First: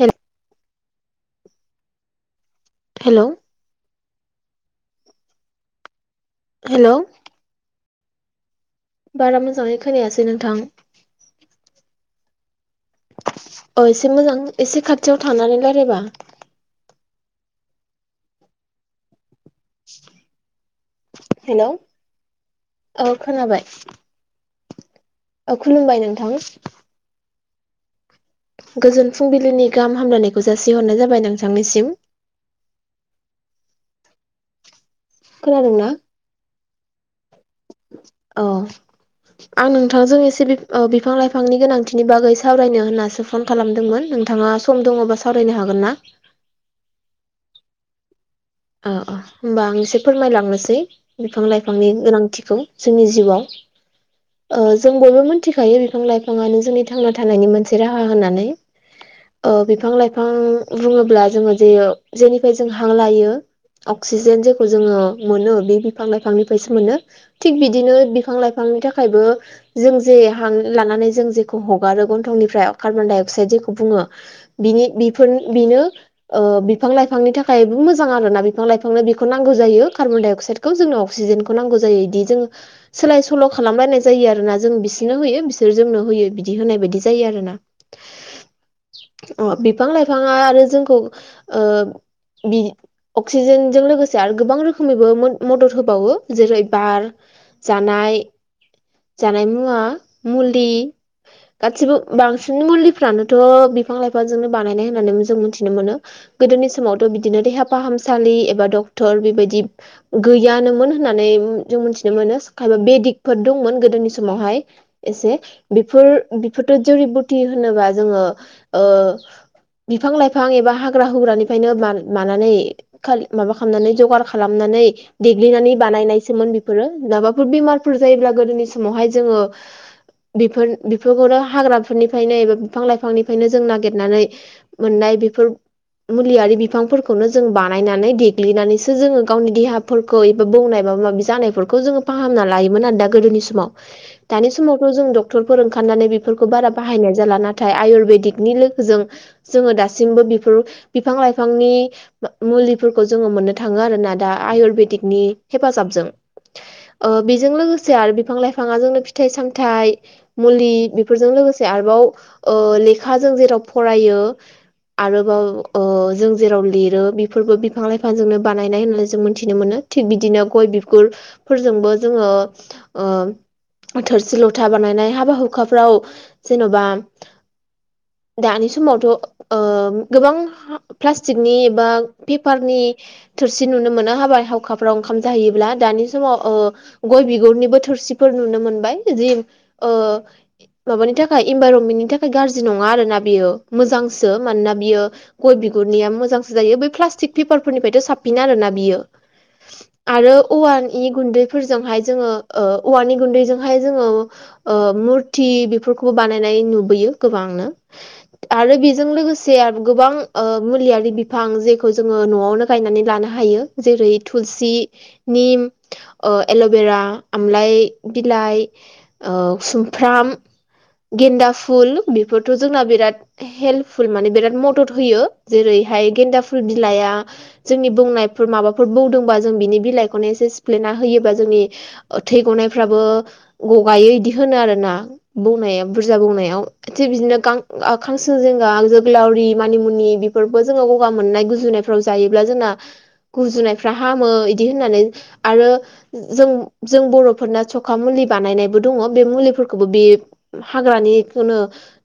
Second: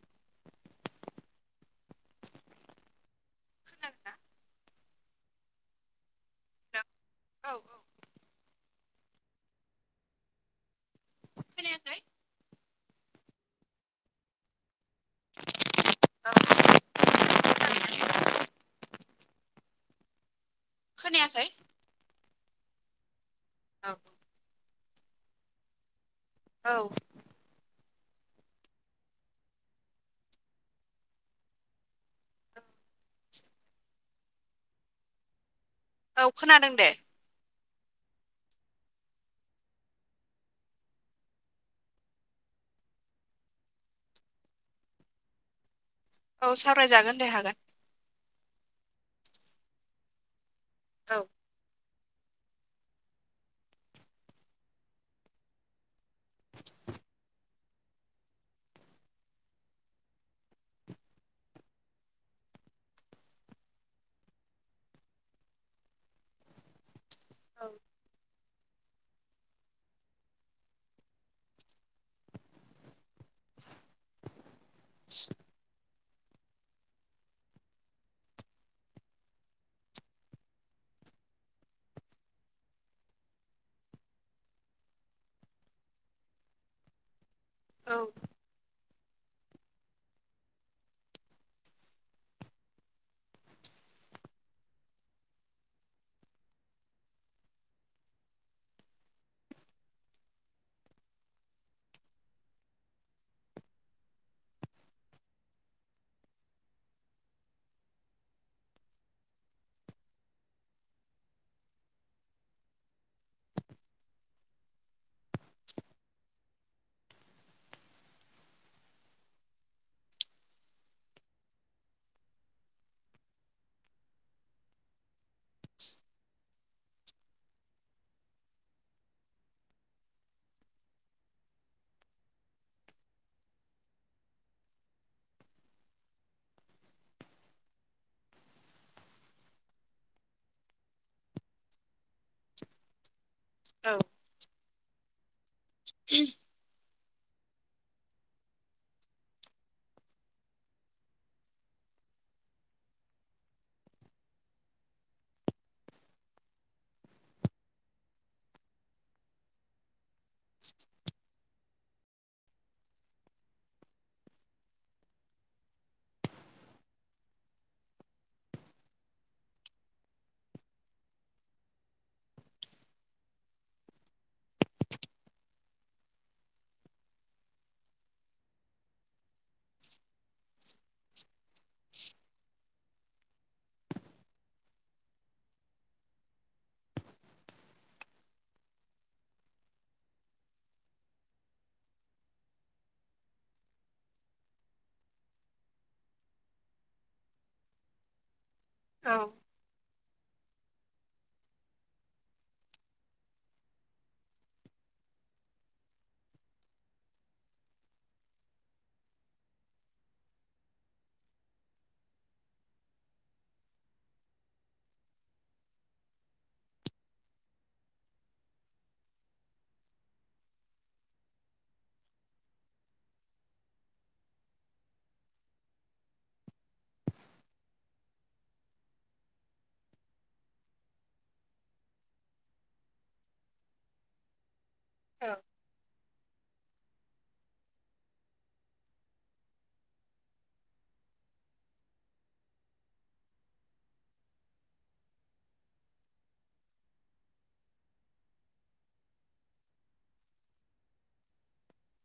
Hello हे खोनादोना? हेल औ। बारा मोजाङै खोनायासै नोंथां। खोनायाखै। अ एसे मोजां एसे खाथियाव थानानै रायलायबा। औ खोनायाखै हेल' औ खोनादों। [inaudible] ओ खुलुमबाय नोंथां। औ। गोजोन फुंबिलिनि गाहाम हामलायनायखौ जासिहरनाय जाबाय नोंथांनिसिम। खोनादों ना? औ खोनादों दे अ आं नोंथांजों एसे ओ बिफां लाइफांनि गोनांथिनि बागै सावरायनो होननासो फन खालामदोंमोन नोंथाङा सम दङबा सावरायनो हागोन ना? औ सावरायजागोन दे हागोन। औ अ होमबा आं एसे फोरमायलांनोसै औ बिफां-लाइफांनि गोनांथि जोंनि जिउआव जों बयबो मिथिखायो बिफां लाइफाङानो जोंनि थांना थानायनि मोनसे से राहा होनानै। ओ बिफां लाइफां बुङोब्ला जोङो जे जेनिफ्राय जों हां लायो। अक्सिजेन जेखौ जोङो मोनो बे बिफां लाइफांनिफ्रायसो मोनो थिग औ बिदिनो बिफां लाइफां फांनि थाखायबो जों जे हां लानानै जों जेखौ हगारो गन्थंनिफ्राय कार्बन डाइ अक्साइद जेखौ बुङो बिनि बेफोर बिनो ओ बिफां लाइफांनि थाखायबो मोजां आरोना बिफां लाइफांनो बेखौ नांगौ जायो कार्बन डाइ अक्साइडखौ जोंनो अक्सिजेनखौ नांगौ जायो बिदि जोङो सोलाय सोल' खालामलायनाय जायो आरो ना जों बिसोरनो होयो बिसोर जोंनो होयो बिदि होनाय बायदि जायो आरो ना औ अ बिफां लाइफाङा आरो जोंखौ ओ बि अक्सिजेनजों लोगोसे आरो गोबां रोखोमैबो मो मदद होबावो जेरै बार जानाय जानाय मुवा मुलि गासिबो बांसिन मुलिफ्रानोथ' बिफां लाइफांजोंनो बानायनाय होननानैबो जों मिथिनो मोनो गोदोनि समावथ बिदिनो देहा फाहामसालि एबा डक्टर बेबायदि गैयानोमोन होननानै जों मिथिनो मोनो खायबा बे दिगफोर दंमोन गोदोनि समावहाय एसे बेफोर बेफोरथ' जुरिबुथि होनोबा जोङो ओ बिफां लाइफां एबा हाग्रा हुग्रानिफ्रायनो बा बानायनाय जायो ए खालि माबा खालामनानै जगार खालामनानै देग्लिनानै बानायनायसोमोन बि बेफोरो माबाफोर बेमारफोर जायोब्ला गोदोनि समावहाय जोङो बेफोर बेफोरखौनो हाग्राफोरनिफ्रायनो एबा बिफां लाइफांनिफ्रायनो जों नागिरनानै मोननाय बेफोर मुलियारि बिफांफोरखौनो जों बानायनानै देग्लिनानैसो जोङो गावनि देहाफोरखौ एबा बौनाय बा माबा माबि जानायफोरखौ जोङो फाहामना लायोमोन दा गोदोनि समाव औ दानि समावथ जों डक्टरफोर ओंखारनानै बेफो खौ बारा बाहायनाय जाला नाथाय आयुरवेदिकनि लोगोजों जोङो दासिमबो बिफोर बिफां लाइफांनि मुलिफोरखौ जोङो मोननो थाङो आरो ना दा आयुरवेदिकनि हेफाजाबजों ओ बेजों लोगोसे आरो बिफां लाइफाङा जोंनो फिथाइ सामथाइ मुलि बेफोरजों लोगोसे आरोबाव ओ लेखाजों जेराव फरायो आरोबाव ओ जों जेराव लिरो बिफोरबो बिफां लाइफांजोंनो बानायनाय होननानै जों मोनथिनो मोनो थिग बिदिनो गय बिगुर फोरजोंबो जोङो ओ थोरसि लथा बानायनाय हाबा हुखाफ्राव जेन'बा दानि समावथ' ओ गोबां प्लास्टिकनि एबा पेपारनि थोरसि नुनो मोनो हाबाय हावखाफ्राव ओंखाम जाहैयोब्ला दानि समाव ओ गय बिगुरनिबो थोरसिफोर नुनो मोनबाय जि ओ माबानि इनभाइरनमेन्टनि थाखाय गाज्रि नङा आरो ना मोजांसो मानोना बियो गय बिगुरनिया मोजांसो जायो बे प्लास्टिक पेपार फोरनिफ्रायथ' साबसिन आरोना बियो औ आरो औवानि गुन्दैफोरजोंहाय जोङो ओ औवानि गुन्दैजोंहाय जोङो ओ मुरथि बेफोरखौबो बानायनाय नुबोयो गोबांनो आरो बेजों लोगोसे गोबां ओ मुलियारि बिफां जे खौ जोङो न'आवनो गायनानै लानो हायो जेरै थुलसि निम ओ एल'बेरा आमलाइ बिलाइ ओ सुमफ्राम गेन्दा फुल बेफोरथ' जोंना बिराद हेल्पफुल माने बिराद मदद होयो जेरैहाय गेन्दा फुल बिलाया जोंनि बौनायफोर माबाफोर बौदोंबा जों बिनि बिलाइखौनो एसे सिफ्लेना होयोबा जोंनि ओ थै गनायफ्राबो गगायो इदि होनो आरोना औ बौनायाव बुरजा बौनायाव थिग बिदिनो गां खांसं जिंगा जोग्लावरि मानिमुनि बेफोरबो जोङो गगा मोननायन गुजुनायफ्राव जायोब्ला जोंना गुजुनायफ्रा हामो इदि होननानै आरो जों जों बर'फोरना सखा मुलि बानायनायबो दङ बे मुलिफोरखौबो बे हाग्रानि खौनो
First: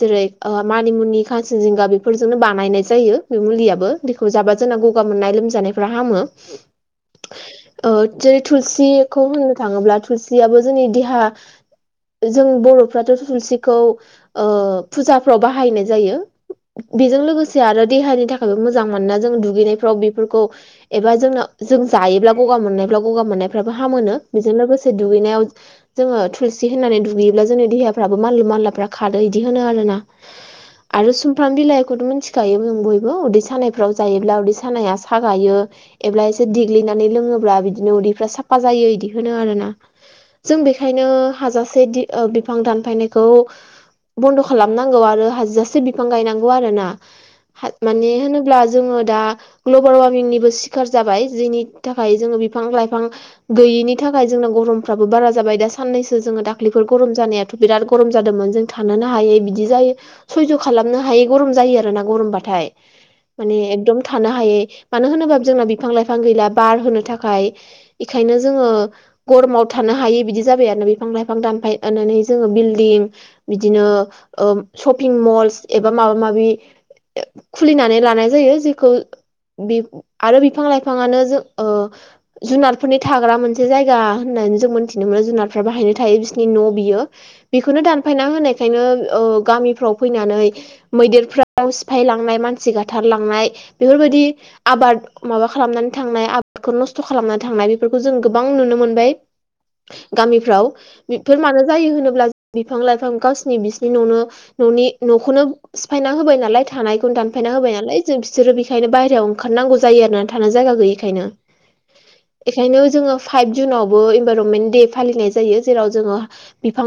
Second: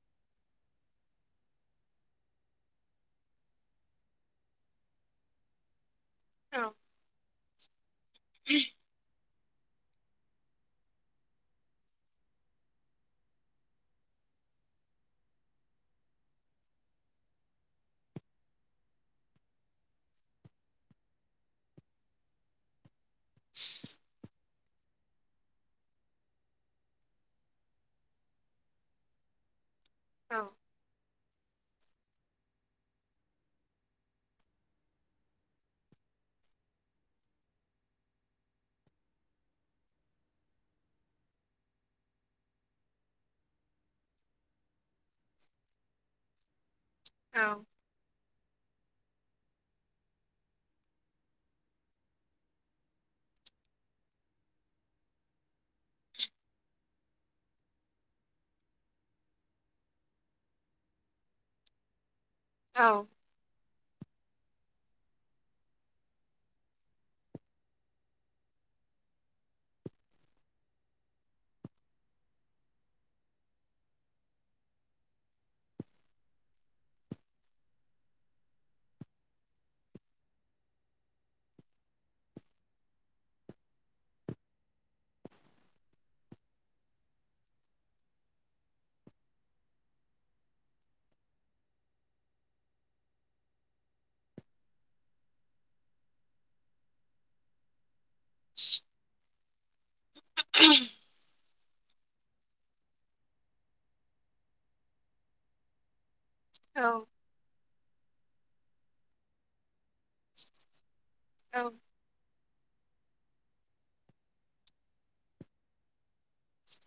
जेरै ओ मानिमुनि खानसिन जिंगा बेफोरजोंनो बानायनाय जायो बे मुलियाबो बिखौ जाबा जोंना गगा मोननाय लोमजानायफ्रा हामो औ ओ जेरै थुलसिखौ होननो थाङोब्ला थुलसियाबो जोंनि देहा जों बर'फ्राथ' थुुलसिखौ ओ फुजाफ्राव बाहायनाय जायो बेजों लोगोसे आरो देहानि थाखायबो मोजां मोनोना जों दुगैनायफ्राव बेफोरखौ एबा जोंनाव जों जायोब्ला गगा मोननायफ्रा गगा मोननायफ्राबो हामोनो बेजों लोगोसे दुगैनायाव जोङो थुलसि होना नै दुगैयोब्ला जोंनि देहाफ्राबो मानलु मानलाफ्रा खारो इदि होनो आरो ना औ आरो सुमफ्राम बिलाइखौथ' मिथिखायो जों बयबो उदै सानाय फ्राव जायोब्ला उदै सानाया सागायो एब्ला एसे देग्लिनानै लोङोब्ला बिदिनो उदैफ्रा साफा जायो इदि होनो आरो ना जों बेखायनो हाजासे दि बिफां दानफायनायखौ बन्द' खालामनांगौ आरो हाजासे बिफां गायनांगौ आरोना औ माने होनोब्ला जोङो दा ग्लबेल वार्मिंनिबो सिखार जाबाय जेयनि थाखाय जोङो बिफां लाइफां गैयिनि थाखाय जोंना गरमफ्राबो बारा जाबाय दा साननैसो जोङो दाख्लैफोर गरम जानाया बिराद गरम जादोंमोन जों थानोनो हायै बिदि जायो सयज' खालामनो हायै गरम जायो आरोना गरमबा थाय माने एकदम थानो हायै मानो होनोब्ला जोंना बिफां लाइफां गैला बार होनो थाखाय इखायनो जोङो गरमाव थानो हायि बिदि जाबाय आरो बिफां लाइफां दानफायनानै जोङो बिल्डिं बिदिनो ओ शपिं मल्स एबा माबा माबि खुलिनानै लानाय जायो जिखौ बि आरो बिफां लाइफाङानो जों ओ जुनारफोरनि थाग्रा मोनसे जायगा होननानै जों मोन्थिनो मोनो जुनारफ्रा बाहायनो थायो बिसोरनि न' बियो बेखौनो दानफायना होनायखायनो ओ गामिफ्राव फैनानै मैदेरफ्राव सिफायलांनाय मानसि गा थारलांनाय बेफोरबायदि आबाद माबा खालामनानै थांनाय आबादखौ नस्थ' खालामनानै थांनाय बे फोरखौ जों गोबां नुनो मोनबाय गामिफ्राव बेफोर मानो जायो होनोब्ला बिफां लाइफां गावसिरनि बिसिनि न'नो न'नि न'खौनो सिफायना होबाय नालाय थानायखौ दा फायना होबाय नालाय जों बिसोरो बेखायनो बाहेरायाव ओंखारनांगौ जायो थानो जायगा गैयिखायनो औ बेखायनो जोङो फाइभ जुनावबो इनभाइरनमेन्ट दे फालिनाय जायो जेराव जोङो बिफां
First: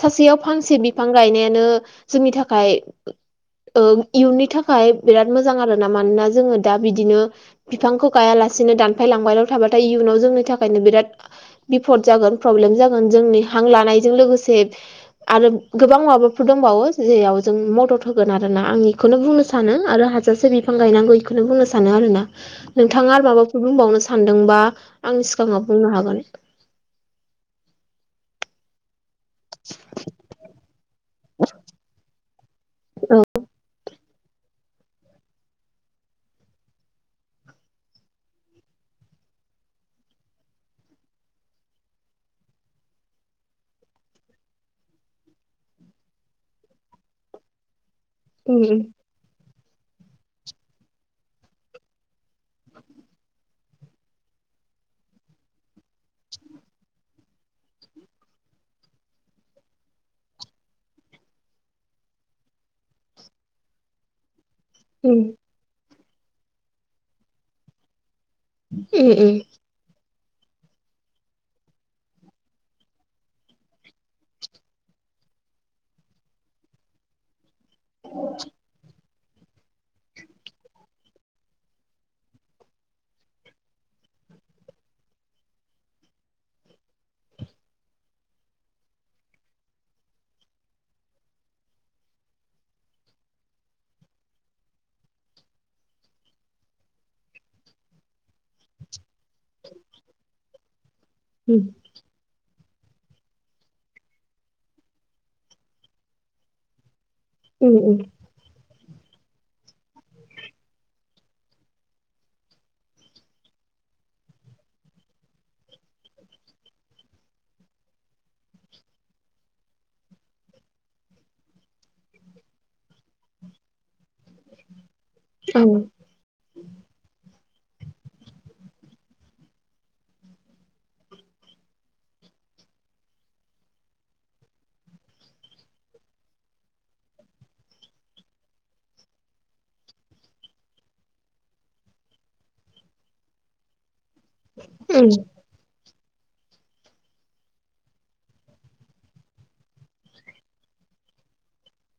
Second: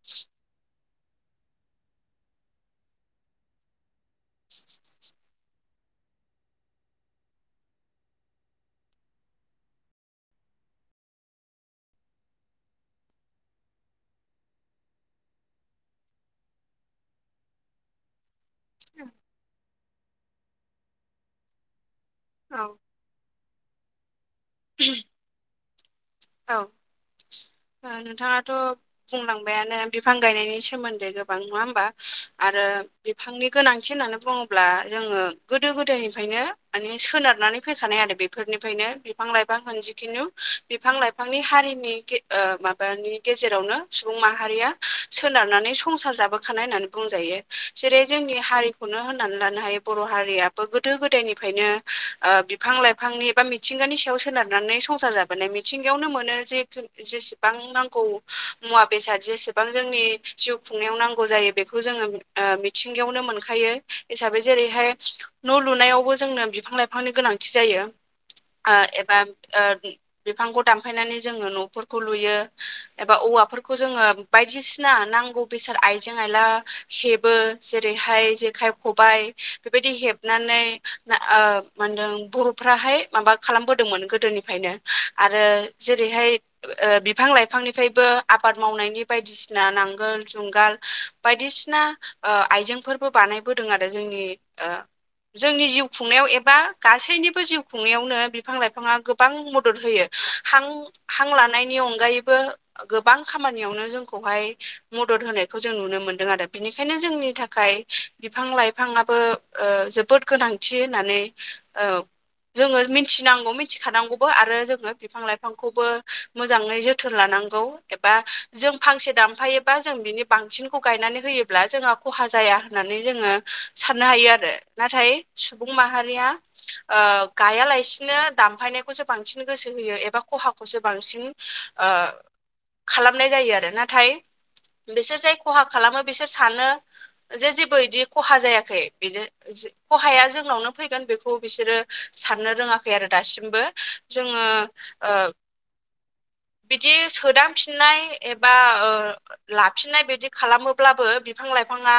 सासेयाव फांसे बिफां गायनायानो जोंनि थाखाय ओ इयुननि थाखाय बिराद मोजां आरोना मानोना जोङो दा बिदिनो बिफांखौ गायालासेनो दानफायलांबायल' थाबाथाय इयुनाव जोंनि थाखायनो बिराद बिफद जागोन फ्रब्लेम जागोन जोंनि हां लानायजों लोगोसे आरो गोबां माबाफोर दंबावो जेयाव जों मदद होगोन आरो ना आं बेखौनो बुंनो सानो आरो हाजासे बिफां गायनांगौ बेखौनो बुंनो सानो आरोना औ नोंथाङा आरो माबाफोर बुंबावनो सानदोंबा आंनि सिगाङाव बुंनो हागोन औ ओ नोंथाङाथ' बुंलां बायानो बिफां गायनायनि सोमोन्दै गोबां नङा होमबा आरो बिफांनि गोनांथि होननानै बुङोब्ला जोङो गोदो गोदायनिफ्रायनो माने सोनारनानै फैखानाय आरो बे फोरनिफ्रायनो बिफां लाइफां मोन जिखिनु बिफां लाइ लायफांनि हारिनि ओ माबानि गेजेरावनो सुबुं माहारिया सोनारनानै संसार जाबो खानाय होननानै बुंजायो जेरै जोंनि उम हारिखौनो होननानै लानो हायो बर' हारियाबो गोदो गोदायनिफ्रायनो ओ‌ बिफां लाइफांनि बा मिथिंगानि सायाव सोनारनानै संसार जाबो बोनाय मिथिं गायावनो मोनो जिहेथु जेसेबां नांगौ मुवा बेसाद जेसेबां जोंनि जिउ खुंनायाव नांगौ जायो बेखौ जोङो ओ मिथिंगायावनो मोनखायो हिसाबै जेरैहाय उम न' लुनायावबो जोंनो बिफां लाइफांनि गोनांथि जायो। ओ एबा ओ बिफांखौ दानफायनानै जोङो न'फोरखौ लुयो एबा औवाफोरखौ जोङो बायदिसिना नांगौ बेसाद आइजें आइला हेबो जेरैहाय जेखाइ खबाइ बेबायदि हेबनानै ओ मा होनदों बर'फ्राहाय माबा खालामबोदोंमोन गोदोनिफ्रायनो आरो जेरैहाय ओ बिफां लाइफांनिफ्रायबो आबाद मावनायनि बायदिसिना नांगोल जुंगाल बायदिसिना ओ आइजेंफोरबो बानायबोदों आरो जोंनि ओ जोंनि जिउ खुंनायाव एबा गासैनिबो जिउ खुंनायावनो बिफां लाइफाङा गोबां मदद होयो। हां हां उम लानायनि अनगायैबो गोबां खामानियावनो जोंखौहाय मदद होनायखौ जों नुनो मोनदों आरो बिनिखायनो जोंनि था खाय उम उम बिफां लाइफाङाबो ओ जोबोद गोनांथि होननानै ओ जोङो मिथिनांगौ मिथिखानांगौबो आरो जोङो बिफां लाइफांखौबो मोजाङै जोथोन लानांगौ एबा जों फांसे दानफायोबा जों बिनि बांसिनखौ गायनानै होयोब्ला जोंहा खहा जाया होननानै जोङो साननो हायो आरो नाथाय औ सुबुं माहारिया ओ गायालासिनो दानफायनायखौसो बांसिन गोसो होयो एबा खहाखौसो बांसिन ओ खालामनाय जायो आरो नाथाय बिसोर जाय खहा खालामो बिसोर सानो जे जेबो इदि खहा जायाखै बिदि खहाया जोंनावनो फैगोन बेखौ बिसोरो साननो रोङाखै आरो दासिमबो जोङो ओ बिदि सोदांफिननाय एबा ओ लाफिननाय बिदि खालामोब्लाबो बिफां लाइफाङा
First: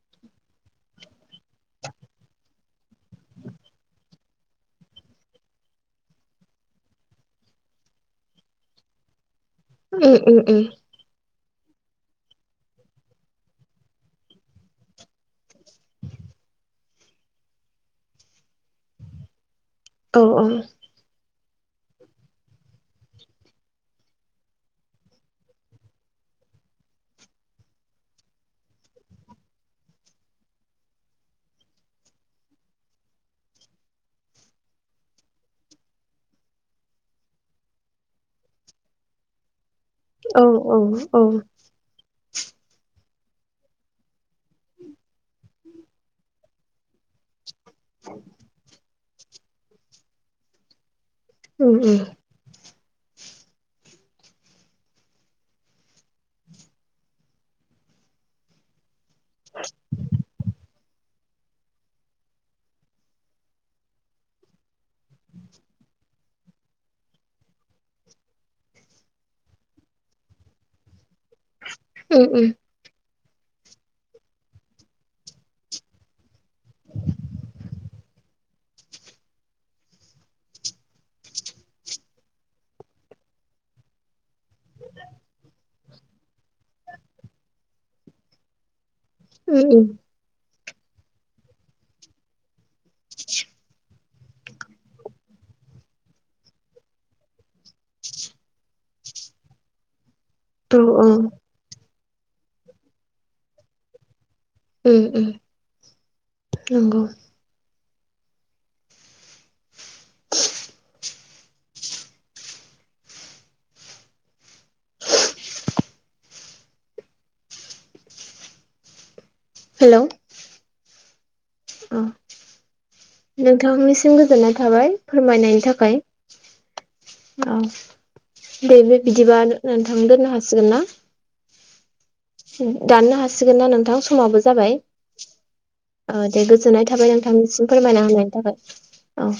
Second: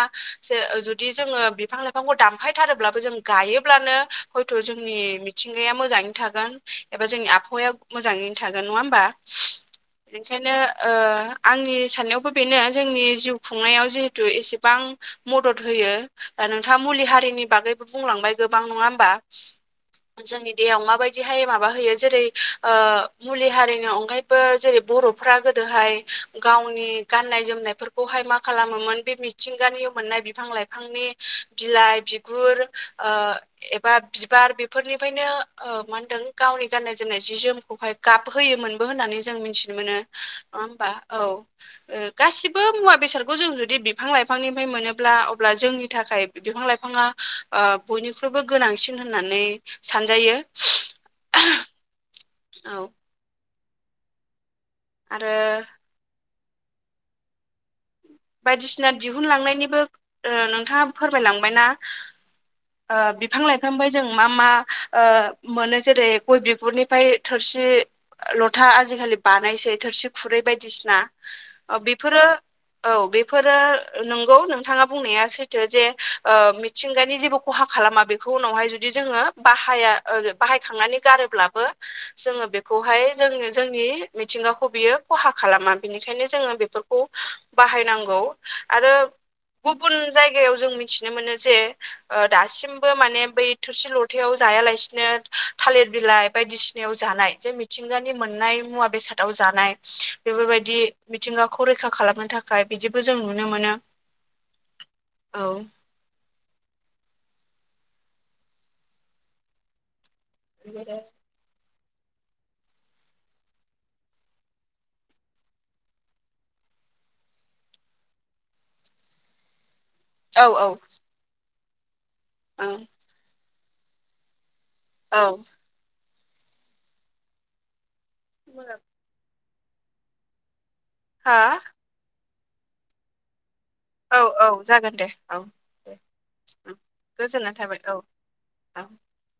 जे जुदि जोङो बिफां लाइफा फांखौ दानफायथारोब्लाबो जों गायोब्लानो हयथ' जोंनि मिथिंगाया मोजाङै थागोन। एबा जोंनि आबहावाया मोजाङैनो थागोन नङा होमबा उम उम बेखायनो उम ओ आंनि साननायावबो बेनो जोंनि जिउ खुंनायाव जिहेथु एसेबां मदद होयो। नोंथाङा मुलि हारिनि बागैबो बुंलांबाय गोबां नङा होमबा? औ जोंनि देहायाव माबायदिहाय माबा होयो जेरै ओ मुलि हारिनि अनगायैबो जेरै बर'फ्रा गोदोहाय गावनि गाननाय जोमनायफोरखौहाय मा खालामोमोन बे मिथिंगानि मोननाय बिफां लाइफां फांनि बिलाइ बिगुर ओ एबा बिबार बेफोरनिफ्रायनो ओ मा होनदों गावनि गाननाय जोमनाय जोमनाय जि जोमखौहाय गाब होयोमोनबो होननानै जों मिथिनो मोनो नङा होमबा औ। ओ गासिबो मुवा बेसादखौ जों जुदि बिफां लाइफांनिफ्राय मोनोब्ला अब्ला जोंनि थाखाय बिफां लाइफांआ ओ बयनिख्रुइबो गोनांसिन होननानै सानजायो। उम उम उम। औ आरो बायदिसिना दिहुनलांनायनिबो ओ नोंथाङा फोरमायलांबायना? ओ बिफां लाइफांनिफाय जों मा मा ओ मोनो जेरै गय बिगुरनिफाय थोरसि लथा आजिखालि बानायसै थोरसि खुरै बायदिसिना ओ बेफोरो उम औ बेफोरो नंगौ नोंथाङा बुंनाया सैथो जे ओ मिथिंगानि जेबो खहा खालामा बेखौ उनावहाय जुदि जोंओ बाहाया ओ बे बाहायखांनानै गारोब्लाबो जोङो बेखौहाय जों जोंनि मिथिंगाखौ बियो खहा खालामा बेनिखायनो जोङो बेखौ खौ बाहायनांगौ आरो उम उम गुबुन जायगायाव जों मिथिनो मोनो जे ओ दासिमबो माने बै [unintelligible] थायाव जायालासिनो थालिर बिलाइ बायदिसिनायाव जानाय जे मिथिंगानि मोननाय मुवा बेसाद। दाव जानाय। बेफोरबायदि औ औ मिथिंगाखौ रैखा खालामनो थाखाय बिदिबो जों नुनो मोनो। उम उम औ नंगौ। [unintelligible] हेलौ औ औ अ ओं नोंथांनिसिम गोजोननाय थाबाय औ फोरमायनायनि थाखाय। औ दे बे बिदिबा नोंथां दोननो हासिगोन ना? हा दाननो हासिगोन ना नोंथां? औ समाबो औ जाबाय जागोन दे औ ओ दे गोजोननाय थाबाय गोजोननाय नोंथांनिसिम थाबाय औ फोरमायना होनायनि औ थाखाय। औ